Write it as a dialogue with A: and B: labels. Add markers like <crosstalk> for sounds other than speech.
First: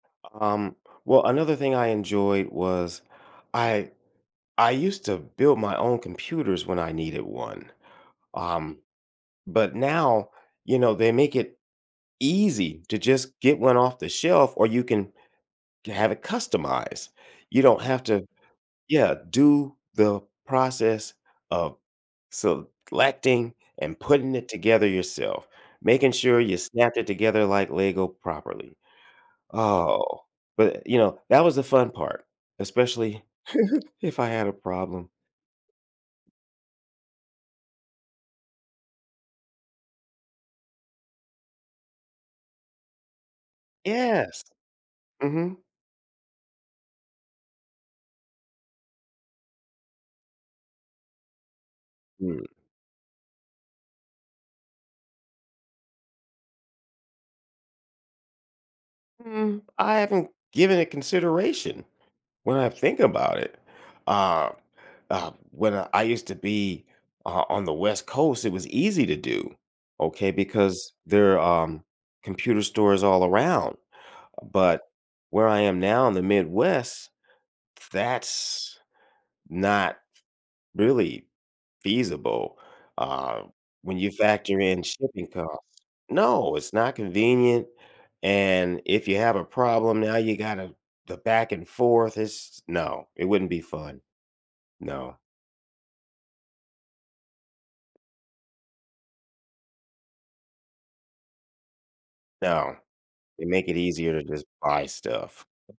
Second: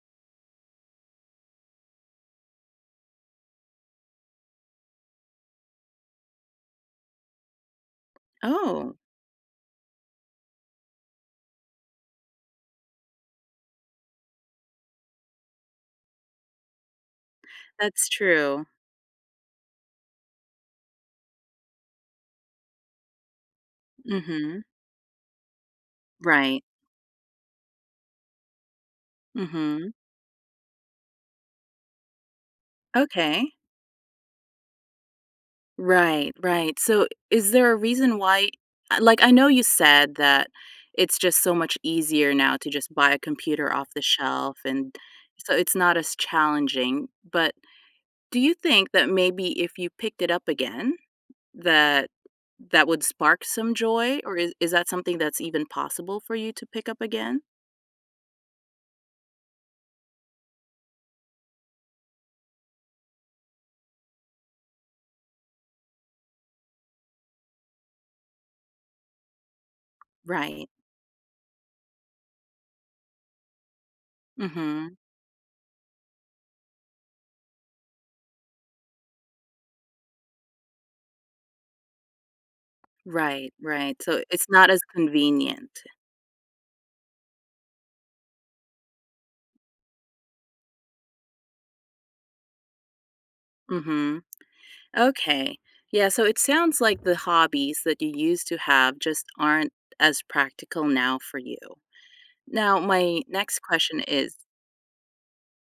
A: Um, well, another thing I enjoyed was, I I used to build my own computers when I needed one. Um,
B: Oh.
A: but now, you know, they make it easy to just get one off the shelf or you can ge have it customized. You don't have
B: That's
A: to
B: true.
A: yeah, do the process of selecting and putting it
B: Mhm.
A: together yourself, making sure you
B: Right.
A: snap it together like Lego properly.
B: Mhm.
A: Oh, but, you know, that was the fun part, especially
B: Okay.
A: <giggles> if I had a problem.
B: Right, right, so is there a reason why like I know you said that it's just so much easier now to just buy a computer off the
A: Yes.
B: shelf and so
A: Mhm.
B: it's not as challenging, but, do you think that maybe if you picked it up again, that
A: Mm.
B: that would spark some joy, or is that something that's even possible for you to pick up again?
A: Mm, I haven't given it consideration, when I think about it. Uh, um, when I used to be o on the West Coast, it was easy to do, okay,
B: Right.
A: because there, um, computer stores all around but
B: Mhm.
A: where I am now in the Midwest, that's not really feasible, um,
B: Right, right,
A: when you
B: so it's
A: factor
B: not as
A: in shipping costs
B: convenient.
A: No, it's not convenient and, if you have a problem, now you gotta the back and forth it's no, it wouldn't be fun.
B: Mhm.
A: No.
B: Okay, yeah, so it sounds like the hobbies that you used to have just aren't as practical now for you.
A: No,
B: Now my
A: they
B: next
A: make it
B: question
A: easier to
B: is
A: just buy stuff.